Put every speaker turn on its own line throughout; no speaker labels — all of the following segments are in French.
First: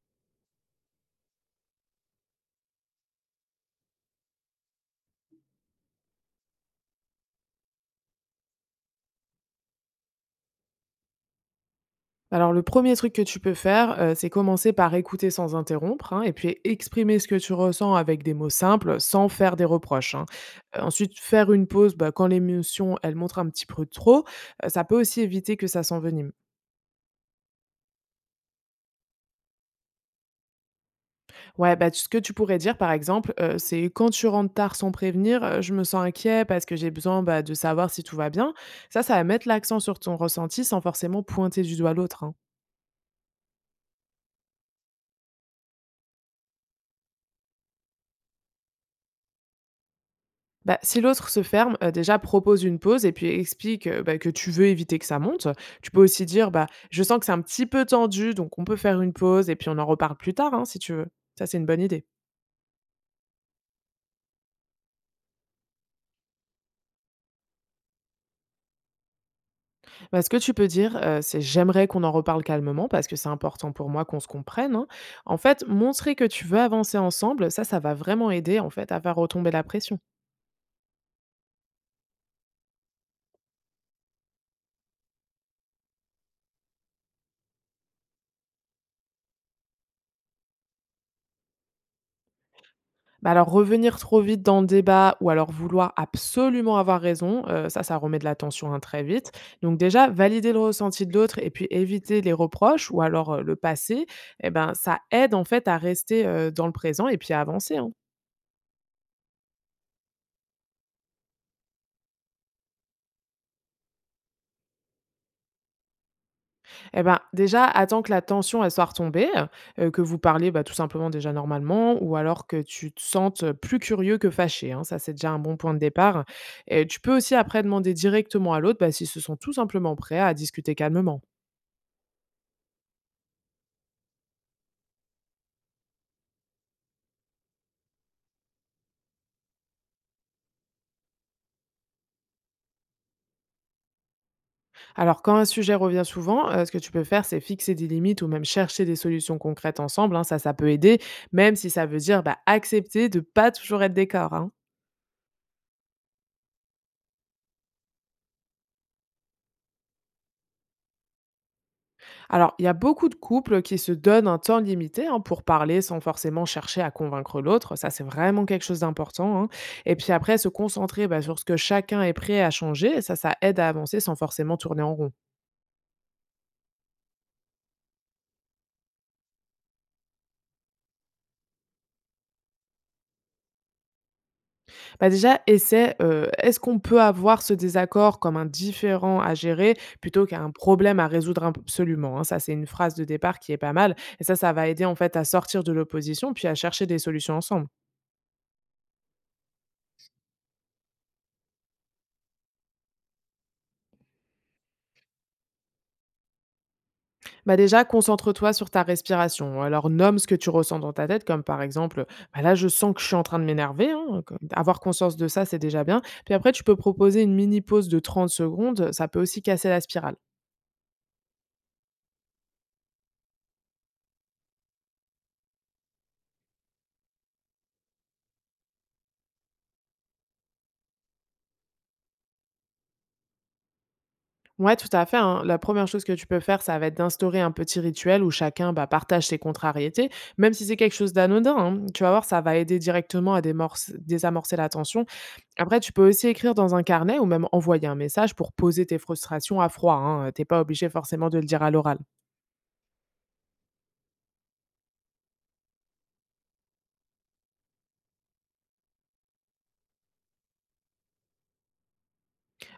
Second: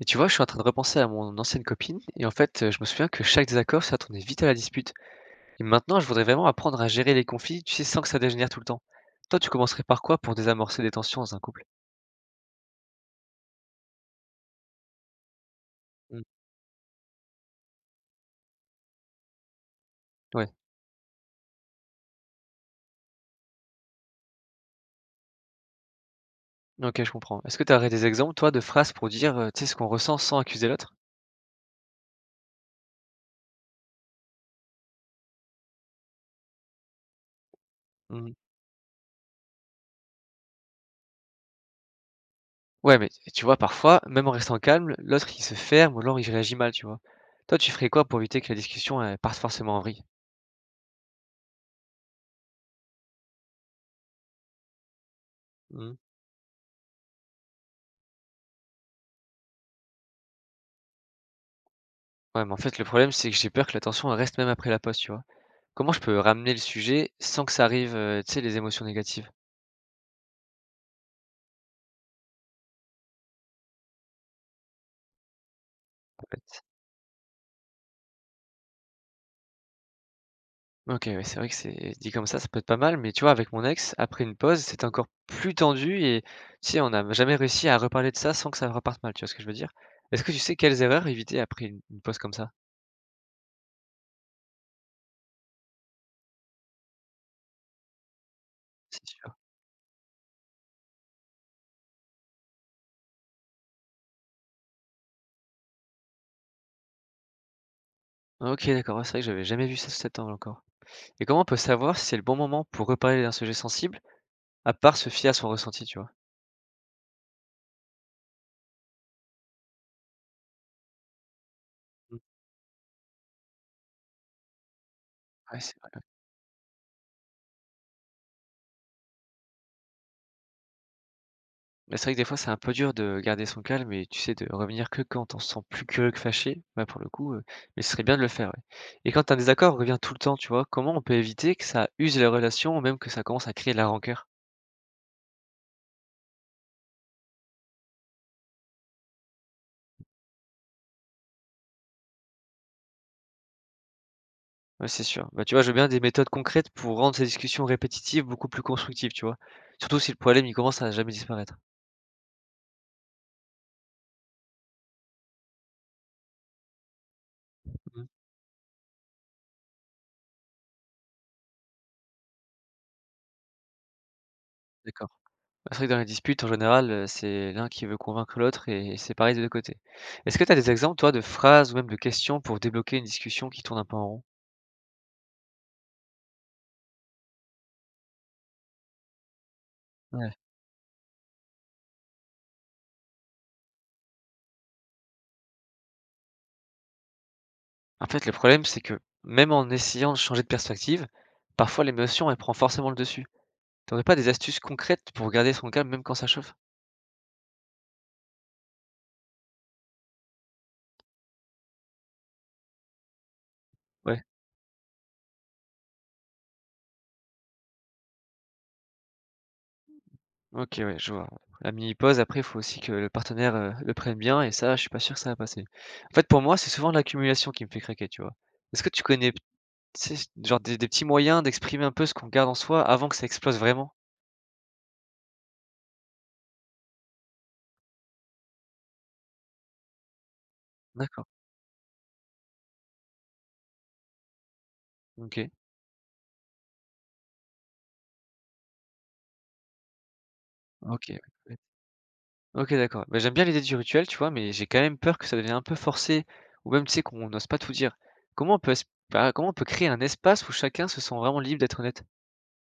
Et tu vois, je suis en train de repenser à mon ancienne copine, et en fait, je me souviens que chaque désaccord, ça tournait vite à la dispute. Et maintenant, je voudrais vraiment apprendre à gérer les conflits, tu sais, sans que ça dégénère tout le temps. Toi, tu commencerais par quoi pour désamorcer des tensions dans un couple?
Alors le premier truc que tu peux faire, c'est commencer par écouter sans interrompre,
Mm.
hein, et puis exprimer ce que tu ressens avec des mots simples, sans faire des reproches, hein.
Ouais,
Ensuite faire une pause, bah, quand l'émotion, elle montre un petit peu trop, ça peut aussi éviter que ça s'envenime.
ok, je comprends. Est-ce que tu aurais des exemples, toi, de phrases pour dire, tu sais, ce qu'on ressent sans accuser l'autre?
Ouais, bah, ce que tu pourrais dire par exemple, c'est: «Quand tu rentres tard sans prévenir, je me sens inquiet parce que j'ai besoin, bah, de savoir si tout va
Mm.
bien». Ça va mettre l'accent sur ton ressenti sans forcément pointer du doigt l'autre, hein.
Ouais, mais tu vois, parfois, même en restant calme, l'autre, il se ferme ou l'autre, il réagit mal, tu vois. Toi, tu ferais quoi pour éviter que la discussion, elle parte forcément en vrille?
Bah, si l'autre se ferme, déjà propose une pause et puis explique, bah, que tu veux éviter que ça monte. Tu
Mm.
peux aussi dire: «Bah, je sens que c'est un petit peu tendu, donc on peut faire une pause et puis on en reparle plus tard, hein, si tu veux». Ça, c'est une bonne idée.
Ouais, mais en fait, le problème, c'est que j'ai peur que la tension, elle reste même après la pause, tu vois. Comment je peux ramener le sujet sans que ça arrive, tu sais, les émotions négatives,
Bah, ce que tu peux dire, c'est: «J'aimerais qu'on en reparle calmement parce que c'est important pour moi qu'on se comprenne, hein». En fait, montrer que
en
tu veux
fait?
avancer ensemble, ça va vraiment aider, en fait, à faire retomber la pression.
OK, ouais, c'est vrai que c'est dit comme ça peut être pas mal, mais tu vois, avec mon ex, après une pause, c'était encore plus tendu et tu sais, on n'a jamais réussi à reparler de ça sans que ça reparte mal, tu vois ce que je veux dire? Est-ce que tu sais quelles erreurs éviter après une pause comme ça?
Bah, alors revenir trop vite dans le débat ou alors vouloir absolument avoir raison, ça, ça remet de la tension, hein,
Si
très vite.
tu
Donc déjà, valider le ressenti de l'autre et puis éviter les reproches ou alors, le passé, et ben, ça aide en fait à rester, dans le présent et puis à avancer, hein.
OK, d'accord, ouais, c'est vrai que j'avais jamais vu ça sous cet angle encore et comment on peut savoir si c'est le bon moment pour reparler d'un sujet sensible, à part se fier à son ressenti, tu vois?
Et ben, déjà, attends que la tension, elle soit retombée, que vous parliez, bah, tout simplement déjà normalement ou
Mmh.
alors que tu te sentes plus curieux que fâché, hein. Ça, c'est déjà un bon
Ouais,
point de départ, et tu peux aussi après demander directement à l'autre, bah, s'ils se sont tout simplement prêts à discuter calmement.
mais c'est vrai que des fois, c'est un peu dur de garder son calme et tu sais, de revenir que quand on se sent plus curieux que fâché, ouais, pour le coup, mais ce serait bien de le faire, ouais. Et quand un désaccord revient tout le temps, tu vois, comment on peut éviter que ça use les relations ou même que ça commence à créer de la rancœur?
Alors, quand un sujet revient souvent, ce que tu peux faire, c'est fixer des limites ou même chercher des solutions concrètes ensemble, hein, ça peut aider, même si ça veut dire, bah, accepter de pas toujours être d'accord, hein.
Ouais, c'est sûr. Bah, tu vois, je veux bien des méthodes concrètes pour rendre ces discussions répétitives beaucoup plus constructives, tu vois? Surtout si le problème, il commence à jamais disparaître.
Alors, il y a beaucoup de couples qui se donnent un temps limité, hein, pour parler sans forcément chercher à convaincre l'autre. Ça, c'est
Mmh,
vraiment quelque chose d'important, hein, et puis après, se concentrer, bah, sur ce que chacun est prêt à changer, ça aide à avancer sans forcément tourner en
d'accord.
rond.
Bah, c'est vrai que dans les disputes, en général, c'est l'un qui veut convaincre l'autre et c'est pareil des 2 côtés. Est-ce que tu as des exemples, toi, de phrases ou même de questions pour débloquer une discussion qui tourne un peu en rond?
Bah, déjà, essaie, est-ce qu'on peut avoir ce désaccord comme un différend à gérer plutôt
Ouais.
qu'un problème à résoudre imp absolument, hein? Ça, c'est une phrase de départ qui est pas mal, et ça va aider, en fait, à sortir de l'opposition puis à chercher des solutions ensemble.
En fait, le problème, c'est que même en essayant de changer de perspective, parfois l'émotion, elle prend forcément le dessus. T'aurais pas des astuces concrètes pour garder son calme même quand ça chauffe?
Bah, déjà, concentre-toi sur ta respiration. Alors nomme ce que tu ressens dans ta tête comme, par exemple, «Bah, là, je sens que je suis en train de m'énerver»,
Ouais,
hein, comme avoir conscience de ça, c'est déjà bien. Puis après, tu peux proposer une mini pause de 30 secondes, ça peut aussi casser la spirale.
OK, ouais, je vois. La mini-pause, après, il faut aussi que le partenaire, le prenne bien et ça, je suis pas sûr que ça va passer. En fait, pour moi, c'est souvent l'accumulation qui me fait craquer, tu vois? Est-ce que tu connais tu sais, genre des petits moyens d'exprimer un peu ce qu'on garde en soi avant que ça explose vraiment?
Ouais, tout à fait, hein. La première chose que tu peux faire, ça va être d'instaurer un petit rituel où chacun, bah, partage ses contrariétés, même si c'est quelque chose
D'accord.
d'anodin, hein. Tu vas voir, ça va aider directement à démorce désamorcer la tension.
OK.
Après, tu peux aussi écrire dans un carnet ou même envoyer un message pour poser tes frustrations à froid, hein, pas obligé
OK,
forcément de le
ouais.
dire à l'oral.
OK, d'accord. Mais j'aime bien l'idée du rituel, tu vois, mais j'ai quand même peur que ça devienne un peu forcé ou même, tu sais, qu'on n'ose pas tout dire. Comment on peut es bah, comment on peut créer un espace où chacun se sent vraiment libre d'être honnête?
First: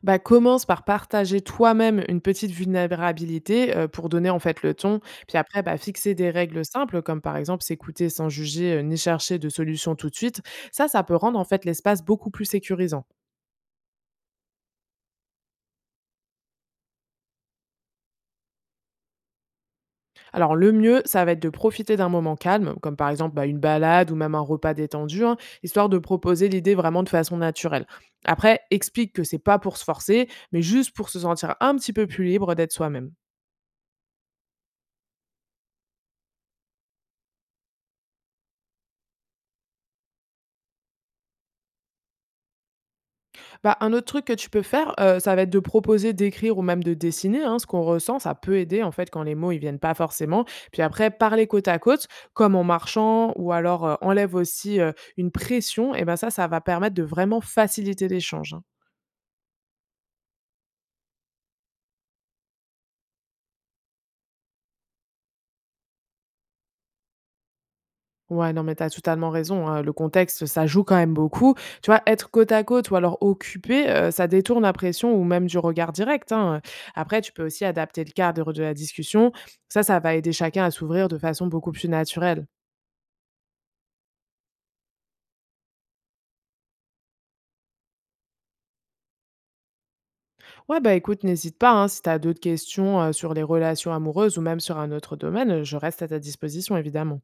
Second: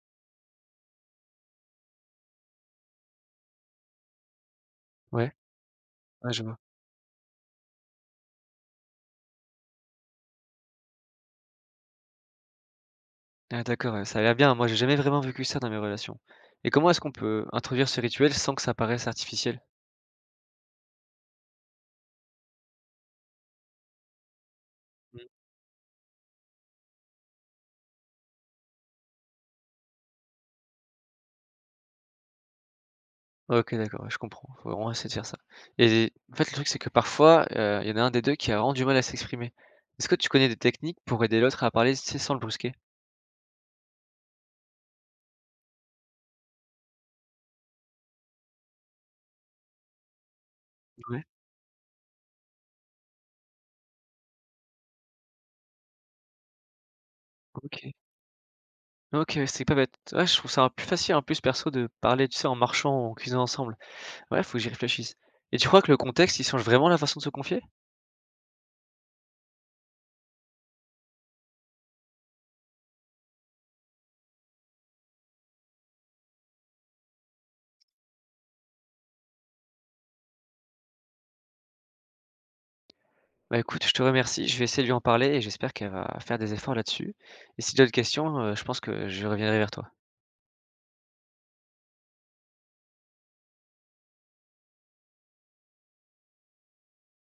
Bah, commence par partager toi-même une petite vulnérabilité, pour donner en fait le ton.
Ouais,
Puis après, bah, fixer des
ouais, je vois.
règles simples comme par exemple s'écouter sans juger, ni chercher de solution tout de suite. Ça peut rendre en fait l'espace beaucoup plus sécurisant.
Ah d'accord, ouais, ça a l'air bien. Moi, j'ai jamais vraiment vécu ça dans mes relations. Et comment est-ce qu'on peut introduire ce rituel sans que ça paraisse artificiel?
Alors le mieux, ça va être de profiter d'un moment calme, comme par exemple, bah, une balade ou même un repas
Mmh.
détendu, hein, histoire de proposer l'idée vraiment de façon naturelle. Après, explique que c'est pas pour se forcer, mais juste pour se sentir un petit peu plus libre d'être soi-même.
OK, d'accord, ouais, je comprends. Faut vraiment essayer de faire ça. Et en fait, le truc, c'est que parfois, il y en a un des 2 qui a vraiment du mal à s'exprimer. Est-ce que tu connais des techniques pour aider l'autre à parler, tu sais, sans le brusquer?
Bah, un autre truc que tu peux faire, ça va être de proposer d'écrire ou même de dessiner, hein, ce qu'on ressent. Ça peut aider, en fait, quand les mots, ils viennent pas forcément. Puis après,
Ouais,
parler côte à côte, comme en marchant ou alors, enlève aussi, une pression, et ben, ça va permettre de vraiment
OK.
faciliter l'échange, hein.
OK, ouais, c'est pas bête. Ouais, je trouve ça plus facile en plus perso de parler, tu sais, en marchant ou en cuisinant ensemble. Ouais, faut que j'y réfléchisse. Et tu crois que le contexte, il change vraiment la façon de se confier?
Ouais, non, mais t'as totalement raison, hein, le contexte, ça joue quand même beaucoup. Tu vois, être côte à côte ou alors occupé, ça détourne la pression ou même du regard direct, hein. Après, tu peux aussi adapter le cadre de la discussion. Ça va aider chacun à s'ouvrir de façon beaucoup plus naturelle.
Bah écoute, je te remercie, je vais essayer de lui en parler et j'espère qu'elle va faire des efforts là-dessus. Et si j'ai d'autres questions, je pense que je reviendrai vers toi.
Ouais, bah, écoute, n'hésite pas, hein, si tu as d'autres questions, sur les relations amoureuses ou même sur un autre domaine, je reste à ta disposition évidemment.